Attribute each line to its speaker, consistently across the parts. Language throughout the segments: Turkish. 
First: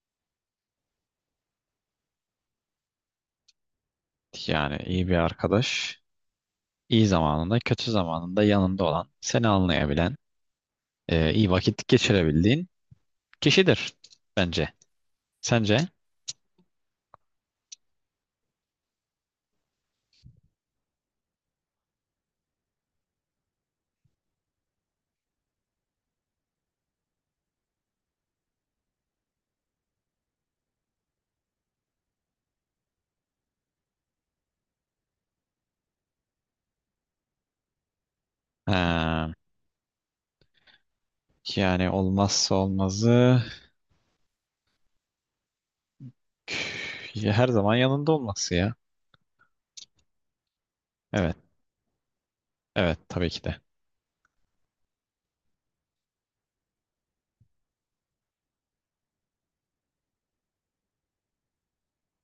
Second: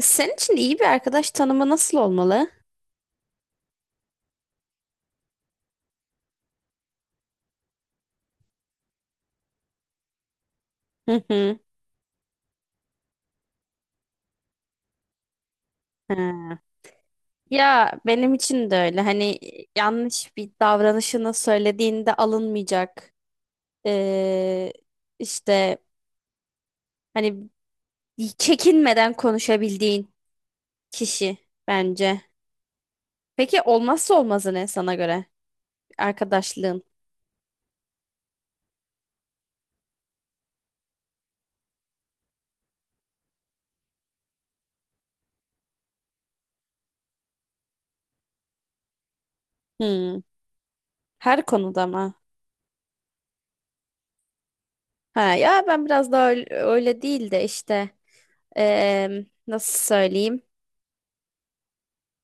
Speaker 1: Senin için iyi bir arkadaş tanımı nasıl olmalı?
Speaker 2: Yani iyi bir arkadaş, iyi zamanında, kötü zamanında yanında olan, seni anlayabilen,
Speaker 1: Hı
Speaker 2: iyi
Speaker 1: hı.
Speaker 2: vakit geçirebildiğin kişidir bence. Sence?
Speaker 1: Ha. Ya benim için de öyle. Hani yanlış bir davranışını söylediğinde alınmayacak. Ee, işte hani çekinmeden konuşabildiğin kişi bence. Peki olmazsa olmazı ne sana göre? Arkadaşlığın.
Speaker 2: Ha, yani olmazsa olmazı ya her zaman yanında olması ya.
Speaker 1: Hmm.
Speaker 2: Evet,
Speaker 1: Her konuda mı?
Speaker 2: evet tabii ki de.
Speaker 1: Ha, ya ben biraz daha öyle değil de işte nasıl söyleyeyim?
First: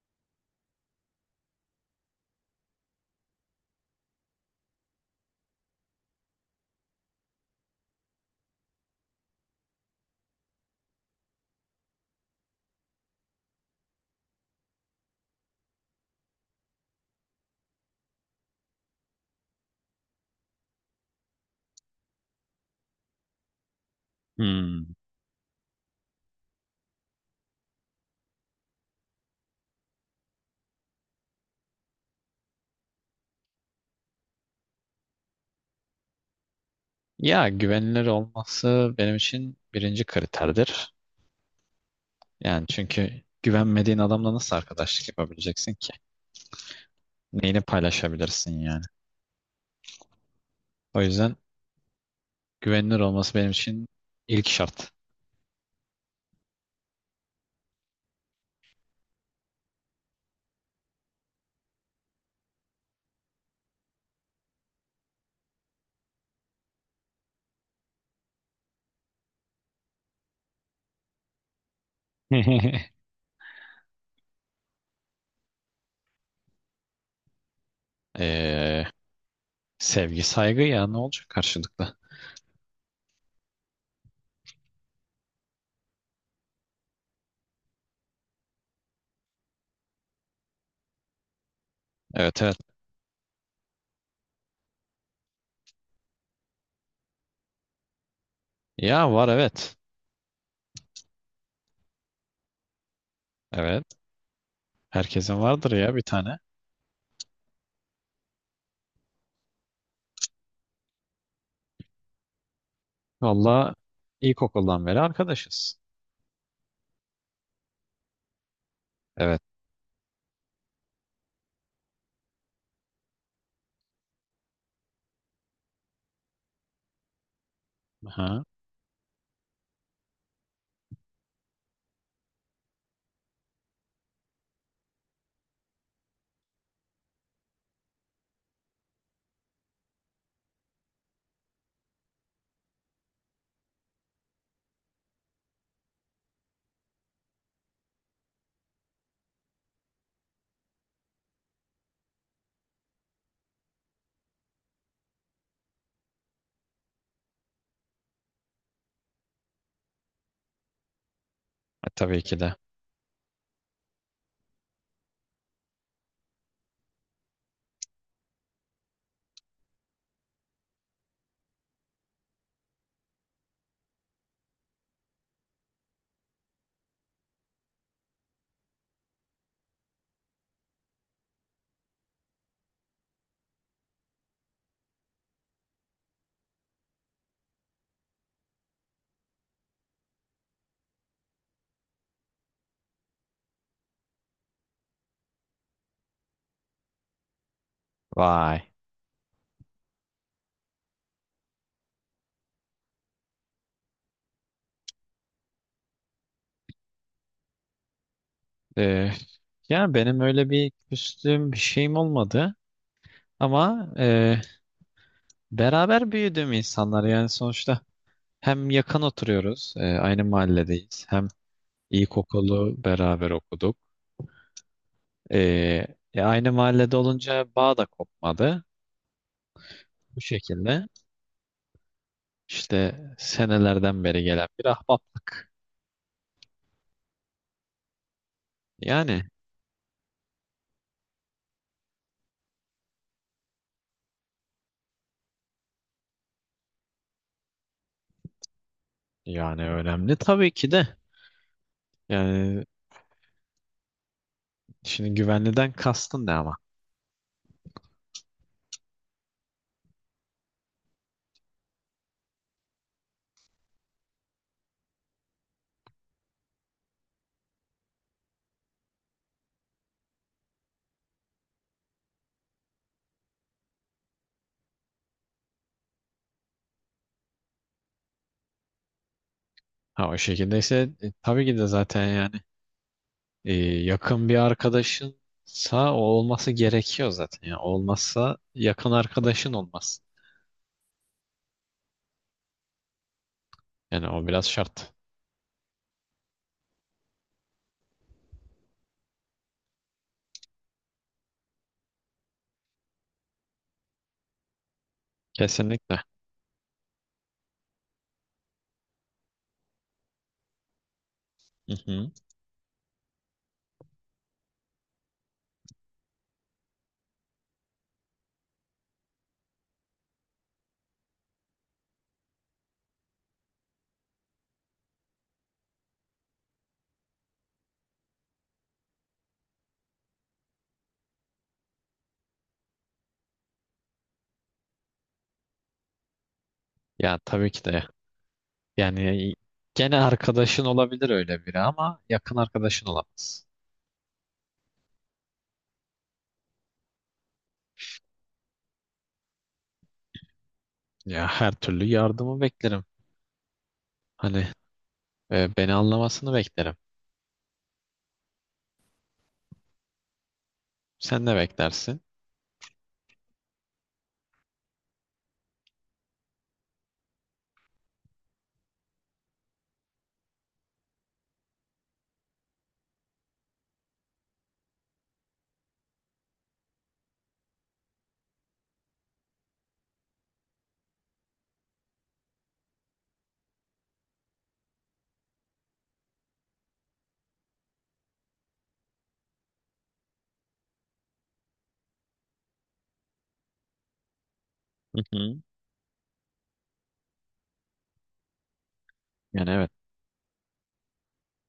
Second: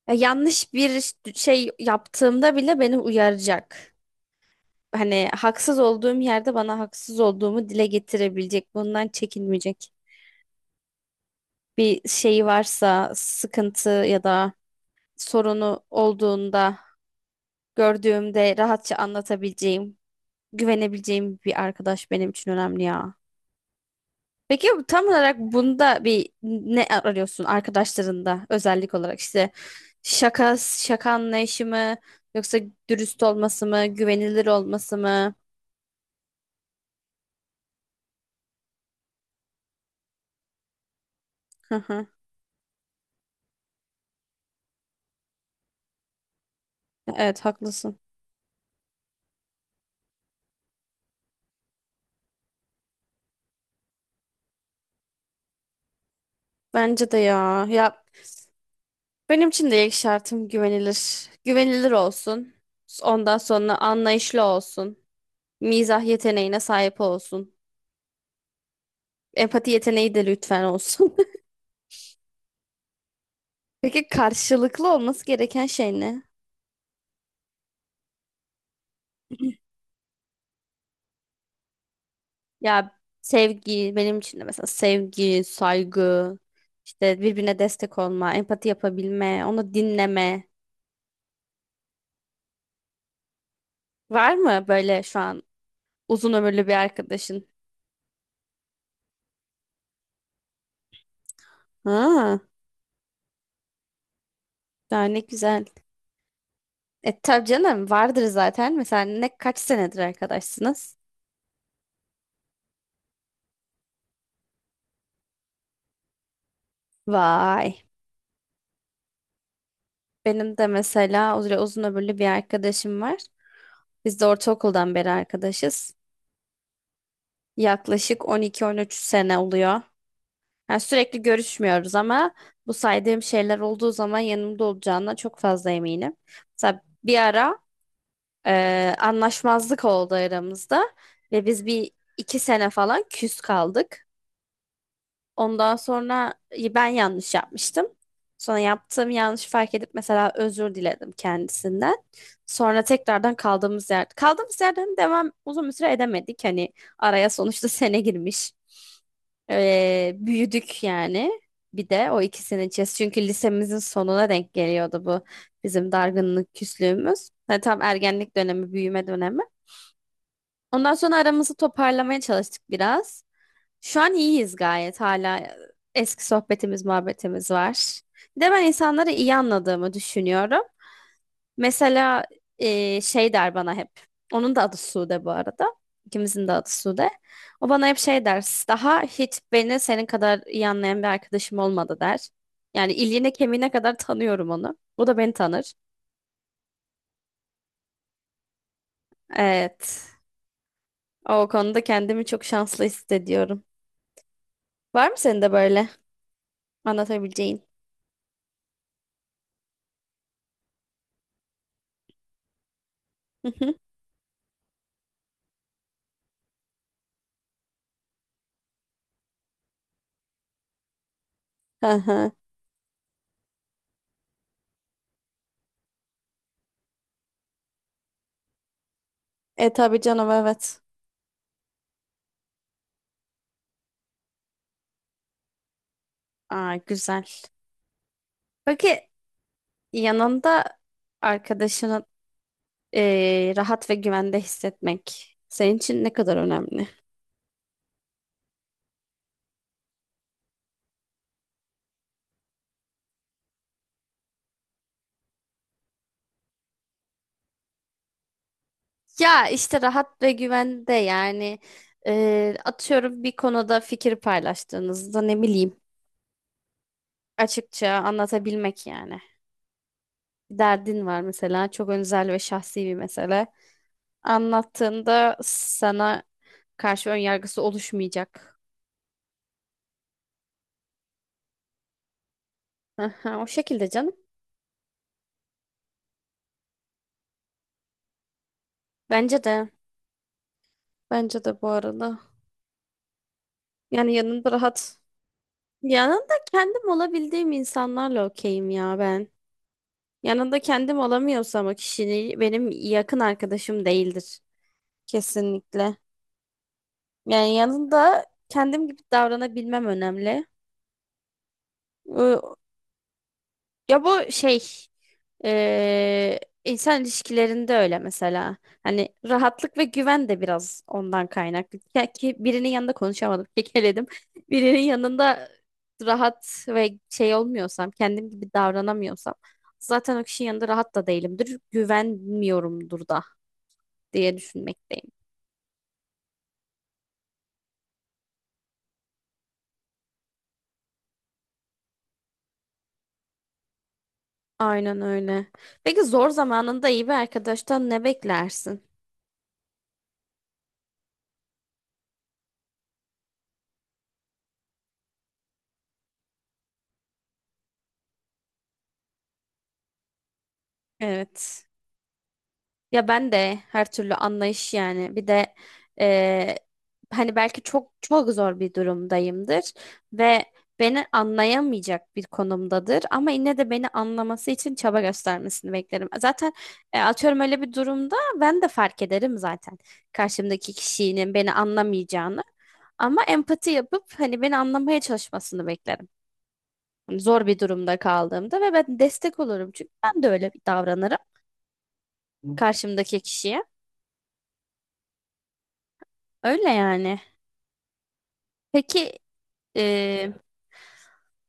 Speaker 1: Ya yanlış bir şey yaptığımda bile beni uyaracak. Hani haksız olduğum yerde bana haksız olduğumu dile getirebilecek. Bundan çekinmeyecek. Bir şeyi varsa, sıkıntı ya da sorunu olduğunda gördüğümde rahatça anlatabileceğim, güvenebileceğim bir arkadaş benim için önemli ya. Peki
Speaker 2: Hmm.
Speaker 1: tam olarak bunda bir ne arıyorsun arkadaşlarında özellik olarak işte şaka şaka anlayışı mı yoksa dürüst olması mı güvenilir olması mı?
Speaker 2: Ya güvenilir olması benim için birinci kriterdir.
Speaker 1: Hı hı.
Speaker 2: Yani çünkü güvenmediğin adamla nasıl arkadaşlık yapabileceksin ki?
Speaker 1: Evet
Speaker 2: Neyini
Speaker 1: haklısın.
Speaker 2: paylaşabilirsin yani? O yüzden güvenilir olması benim için ilk şart.
Speaker 1: Bence de ya. Ya benim için de ilk şartım güvenilir. Güvenilir olsun. Ondan sonra anlayışlı olsun. Mizah yeteneğine sahip olsun. Empati yeteneği de lütfen olsun. Peki karşılıklı olması gereken şey ne?
Speaker 2: Ee, Sevgi, saygı ya ne olacak karşılıklı?
Speaker 1: Ya sevgi benim için de mesela sevgi, saygı, işte birbirine destek olma, empati yapabilme, onu dinleme.
Speaker 2: Evet evet.
Speaker 1: Var mı böyle şu an uzun ömürlü bir arkadaşın?
Speaker 2: Ya var evet.
Speaker 1: Ha,
Speaker 2: Evet.
Speaker 1: daha ne
Speaker 2: Herkesin
Speaker 1: güzel.
Speaker 2: vardır ya bir tane.
Speaker 1: E tabii canım vardır zaten. Mesela ne kaç senedir arkadaşsınız?
Speaker 2: Valla ilkokuldan beri arkadaşız.
Speaker 1: Vay.
Speaker 2: Evet.
Speaker 1: Benim de mesela öyle uzun ömürlü bir arkadaşım var. Biz de ortaokuldan beri arkadaşız. Yaklaşık
Speaker 2: Aha.
Speaker 1: 12-13 sene oluyor. Yani sürekli görüşmüyoruz ama bu saydığım şeyler olduğu zaman yanımda olacağına çok fazla eminim. Mesela bir ara anlaşmazlık oldu aramızda ve biz bir iki sene falan küs kaldık. Ondan sonra ben yanlış yapmıştım. Sonra yaptığım yanlışı fark edip mesela özür diledim kendisinden. Sonra tekrardan kaldığımız yer, kaldığımız yerden devam uzun bir süre edemedik. Hani araya sonuçta sene girmiş. Büyüdük yani.
Speaker 2: E,
Speaker 1: Bir de
Speaker 2: tabii
Speaker 1: o
Speaker 2: ki de.
Speaker 1: ikisinin içerisinde. Çünkü lisemizin sonuna denk geliyordu bu bizim dargınlık küslüğümüz. Hani tam ergenlik dönemi, büyüme dönemi. Ondan sonra aramızı toparlamaya çalıştık biraz. Şu an iyiyiz gayet hala. Eski sohbetimiz, muhabbetimiz var. Bir de ben insanları iyi anladığımı düşünüyorum. Mesela şey der bana hep. Onun da adı Sude bu arada. İkimizin de adı Sude. O bana hep şey der. Daha hiç beni senin kadar iyi anlayan bir arkadaşım olmadı der. Yani iliğine kemiğine kadar tanıyorum onu. O da beni tanır.
Speaker 2: Vay.
Speaker 1: Evet. O konuda kendimi çok şanslı hissediyorum. Var mı senin de böyle anlatabileceğin?
Speaker 2: Ee, Yani benim öyle bir küstüğüm bir şeyim olmadı. Ama beraber büyüdüğüm insanlar yani sonuçta hem yakın oturuyoruz, aynı mahalledeyiz. Hem
Speaker 1: Hı hı.
Speaker 2: ilkokulu beraber okuduk. Ee, Aynı mahallede olunca bağ da kopmadı.
Speaker 1: E tabii
Speaker 2: Bu
Speaker 1: canım evet.
Speaker 2: şekilde işte senelerden beri gelen bir ahbaplık.
Speaker 1: Aa, güzel. Peki
Speaker 2: Yani
Speaker 1: yanında arkadaşını rahat ve güvende hissetmek senin için ne kadar önemli?
Speaker 2: yani önemli tabii ki de. Yani şimdi güvenliden kastın ne ama?
Speaker 1: Ya işte rahat ve güvende yani atıyorum bir konuda fikir paylaştığınızda ne bileyim açıkça anlatabilmek yani. Bir derdin var mesela çok özel ve şahsi bir mesele. Anlattığında sana karşı ön yargısı oluşmayacak.
Speaker 2: Ha o şekildeyse tabii ki de zaten yani
Speaker 1: Aha, o şekilde canım.
Speaker 2: yakın bir arkadaşınsa o olması gerekiyor zaten. Yani olmazsa yakın
Speaker 1: Bence
Speaker 2: arkadaşın
Speaker 1: de.
Speaker 2: olmaz.
Speaker 1: Bence de bu arada.
Speaker 2: Yani
Speaker 1: Yani
Speaker 2: o biraz
Speaker 1: yanında
Speaker 2: şart.
Speaker 1: rahat. Yanında kendim olabildiğim insanlarla okeyim ya ben. Yanında kendim olamıyorsam o kişinin benim yakın arkadaşım değildir. Kesinlikle.
Speaker 2: Kesinlikle.
Speaker 1: Yani yanında kendim gibi davranabilmem önemli.
Speaker 2: Hı hı.
Speaker 1: Ya bu şey eee, insan ilişkilerinde öyle mesela. Hani rahatlık ve güven de biraz ondan kaynaklı. Ya ki birinin yanında konuşamadım, kekeledim. Birinin yanında rahat ve şey olmuyorsam, kendim gibi davranamıyorsam zaten o kişinin yanında rahat da değilimdir. Güvenmiyorumdur da diye düşünmekteyim.
Speaker 2: Ya tabii ki de. Yani gene arkadaşın olabilir öyle biri ama yakın arkadaşın olamaz.
Speaker 1: Aynen öyle. Peki zor zamanında iyi bir arkadaştan ne beklersin?
Speaker 2: Ya her türlü yardımı beklerim. Hani beni anlamasını beklerim. Sen ne
Speaker 1: Evet.
Speaker 2: beklersin?
Speaker 1: Ya ben de her türlü anlayış yani. Bir de eee, hani belki çok çok zor bir durumdayımdır ve beni anlayamayacak bir konumdadır ama yine de beni anlaması için çaba göstermesini beklerim. Zaten atıyorum öyle bir durumda ben de fark ederim zaten karşımdaki kişinin beni anlamayacağını ama empati yapıp hani beni anlamaya çalışmasını beklerim. Hani zor bir durumda kaldığımda ve ben destek olurum çünkü ben de öyle davranırım karşımdaki kişiye.
Speaker 2: Hı hı.
Speaker 1: Öyle yani. Peki
Speaker 2: Yani evet.
Speaker 1: e,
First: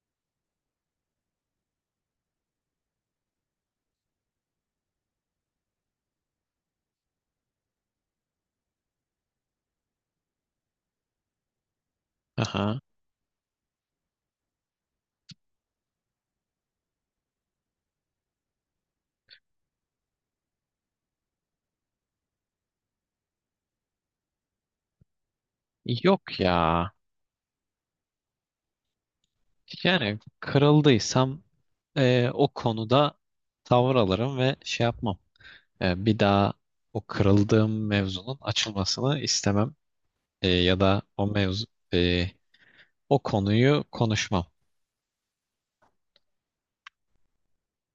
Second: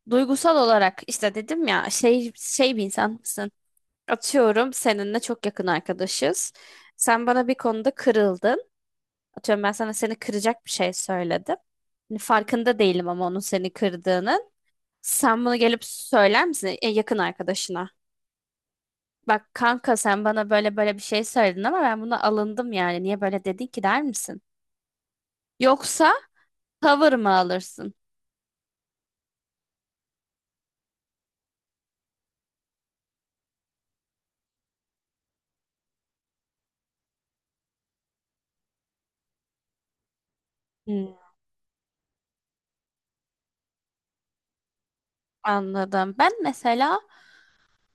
Speaker 1: duygusal olarak işte dedim ya şey bir insan mısın? Atıyorum seninle çok yakın arkadaşız. Sen bana bir konuda kırıldın. Atıyorum ben sana seni kıracak bir şey söyledim. Hani farkında
Speaker 2: Aha.
Speaker 1: değilim ama onun seni kırdığının. Sen bunu gelip söyler misin yakın arkadaşına? Bak kanka sen bana böyle böyle bir şey söyledin ama ben buna alındım yani. Niye böyle dedin ki der misin? Yoksa
Speaker 2: Yok ya.
Speaker 1: tavır mı alırsın?
Speaker 2: Yani kırıldıysam o konuda tavır alırım ve şey yapmam. Bir daha o kırıldığım mevzunun açılmasını istemem. Ya da
Speaker 1: Hmm.
Speaker 2: o mevzu e, o konuyu konuşmam.
Speaker 1: Anladım. Ben mesela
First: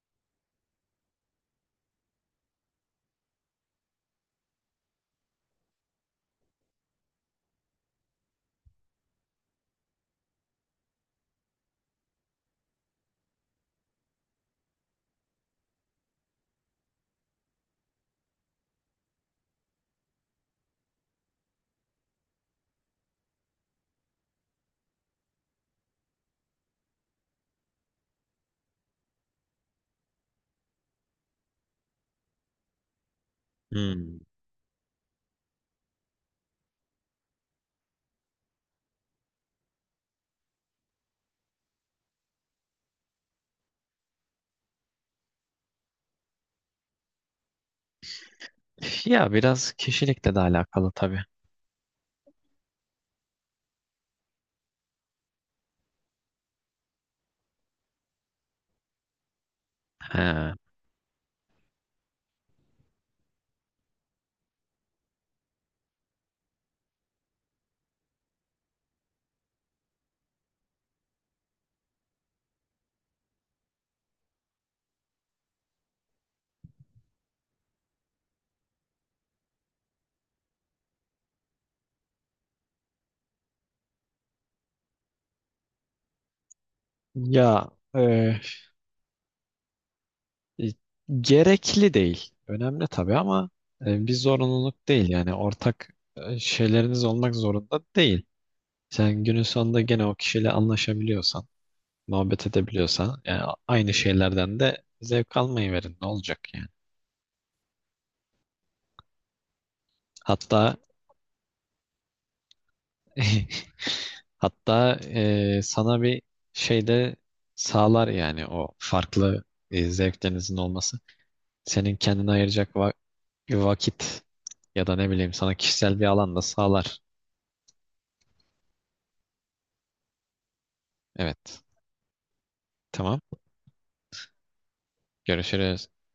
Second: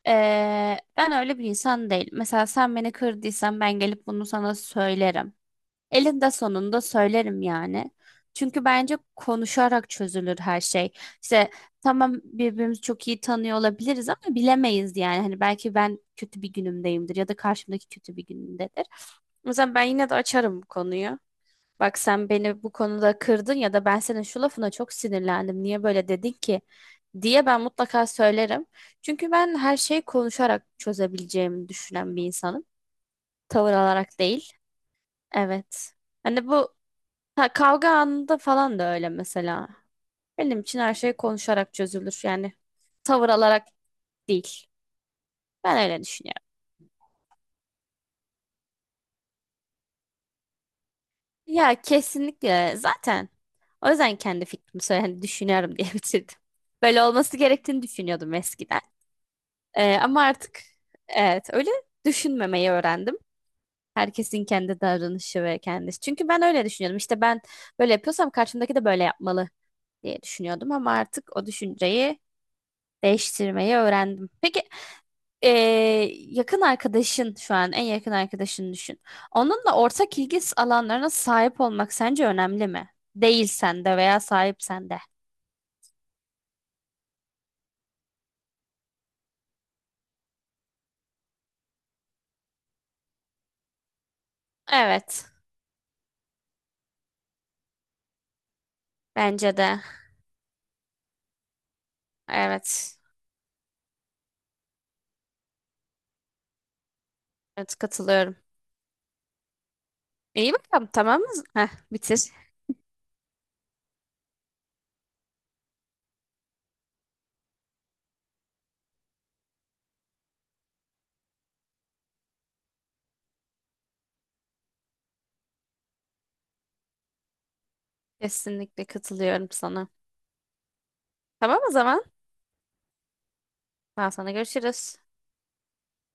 Speaker 1: Ee, Ben öyle bir insan değil. Mesela sen beni kırdıysan ben gelip bunu sana söylerim. Elinde sonunda söylerim yani. Çünkü bence konuşarak çözülür her şey. İşte tamam birbirimizi çok iyi tanıyor olabiliriz ama bilemeyiz yani. Hani belki ben kötü bir günümdeyimdir ya da karşımdaki kötü bir günündedir. O yüzden ben yine de açarım bu konuyu. Bak sen beni bu konuda kırdın ya da ben senin şu lafına çok sinirlendim. Niye böyle dedin ki? Diye ben mutlaka söylerim. Çünkü ben her şeyi konuşarak çözebileceğimi düşünen bir insanım. Tavır alarak
Speaker 2: Hmm.
Speaker 1: değil. Evet. Hani bu ha, kavga anında falan da öyle mesela. Benim için her şey konuşarak çözülür. Yani tavır alarak değil. Ben öyle düşünüyorum.
Speaker 2: Ya biraz kişilikle de alakalı tabii.
Speaker 1: Ya kesinlikle zaten. O yüzden kendi fikrimi söyle, hani düşünüyorum diye bitirdim. Böyle olması gerektiğini düşünüyordum eskiden. Ama
Speaker 2: He.
Speaker 1: artık evet öyle düşünmemeyi öğrendim. Herkesin kendi davranışı ve kendisi. Çünkü ben öyle düşünüyordum. İşte ben böyle yapıyorsam karşımdaki de böyle yapmalı diye düşünüyordum ama artık o düşünceyi değiştirmeyi öğrendim. Peki ee, yakın arkadaşın şu an en yakın arkadaşını düşün. Onunla ortak ilgi alanlarına sahip olmak sence önemli mi? Değilsen de veya sahipsen de.
Speaker 2: Ya e, gerekli değil. Önemli tabii ama bir zorunluluk değil
Speaker 1: Evet,
Speaker 2: yani ortak şeyleriniz olmak zorunda değil. Sen günün
Speaker 1: bence de.
Speaker 2: sonunda gene o kişiyle anlaşabiliyorsan, muhabbet
Speaker 1: Evet,
Speaker 2: edebiliyorsan yani aynı şeylerden de zevk almayı verin ne olacak yani.
Speaker 1: evet katılıyorum. İyi
Speaker 2: Hatta
Speaker 1: bakalım tamam mı? Heh, bitir.
Speaker 2: Hatta sana bir şey de sağlar yani o farklı zevklerinizin olması. Senin kendine ayıracak vakit ya da ne bileyim sana kişisel bir alan da sağlar.
Speaker 1: Kesinlikle katılıyorum sana. Tamam
Speaker 2: Evet.
Speaker 1: o zaman.
Speaker 2: Tamam.
Speaker 1: Ben sana görüşürüz.
Speaker 2: Görüşürüz.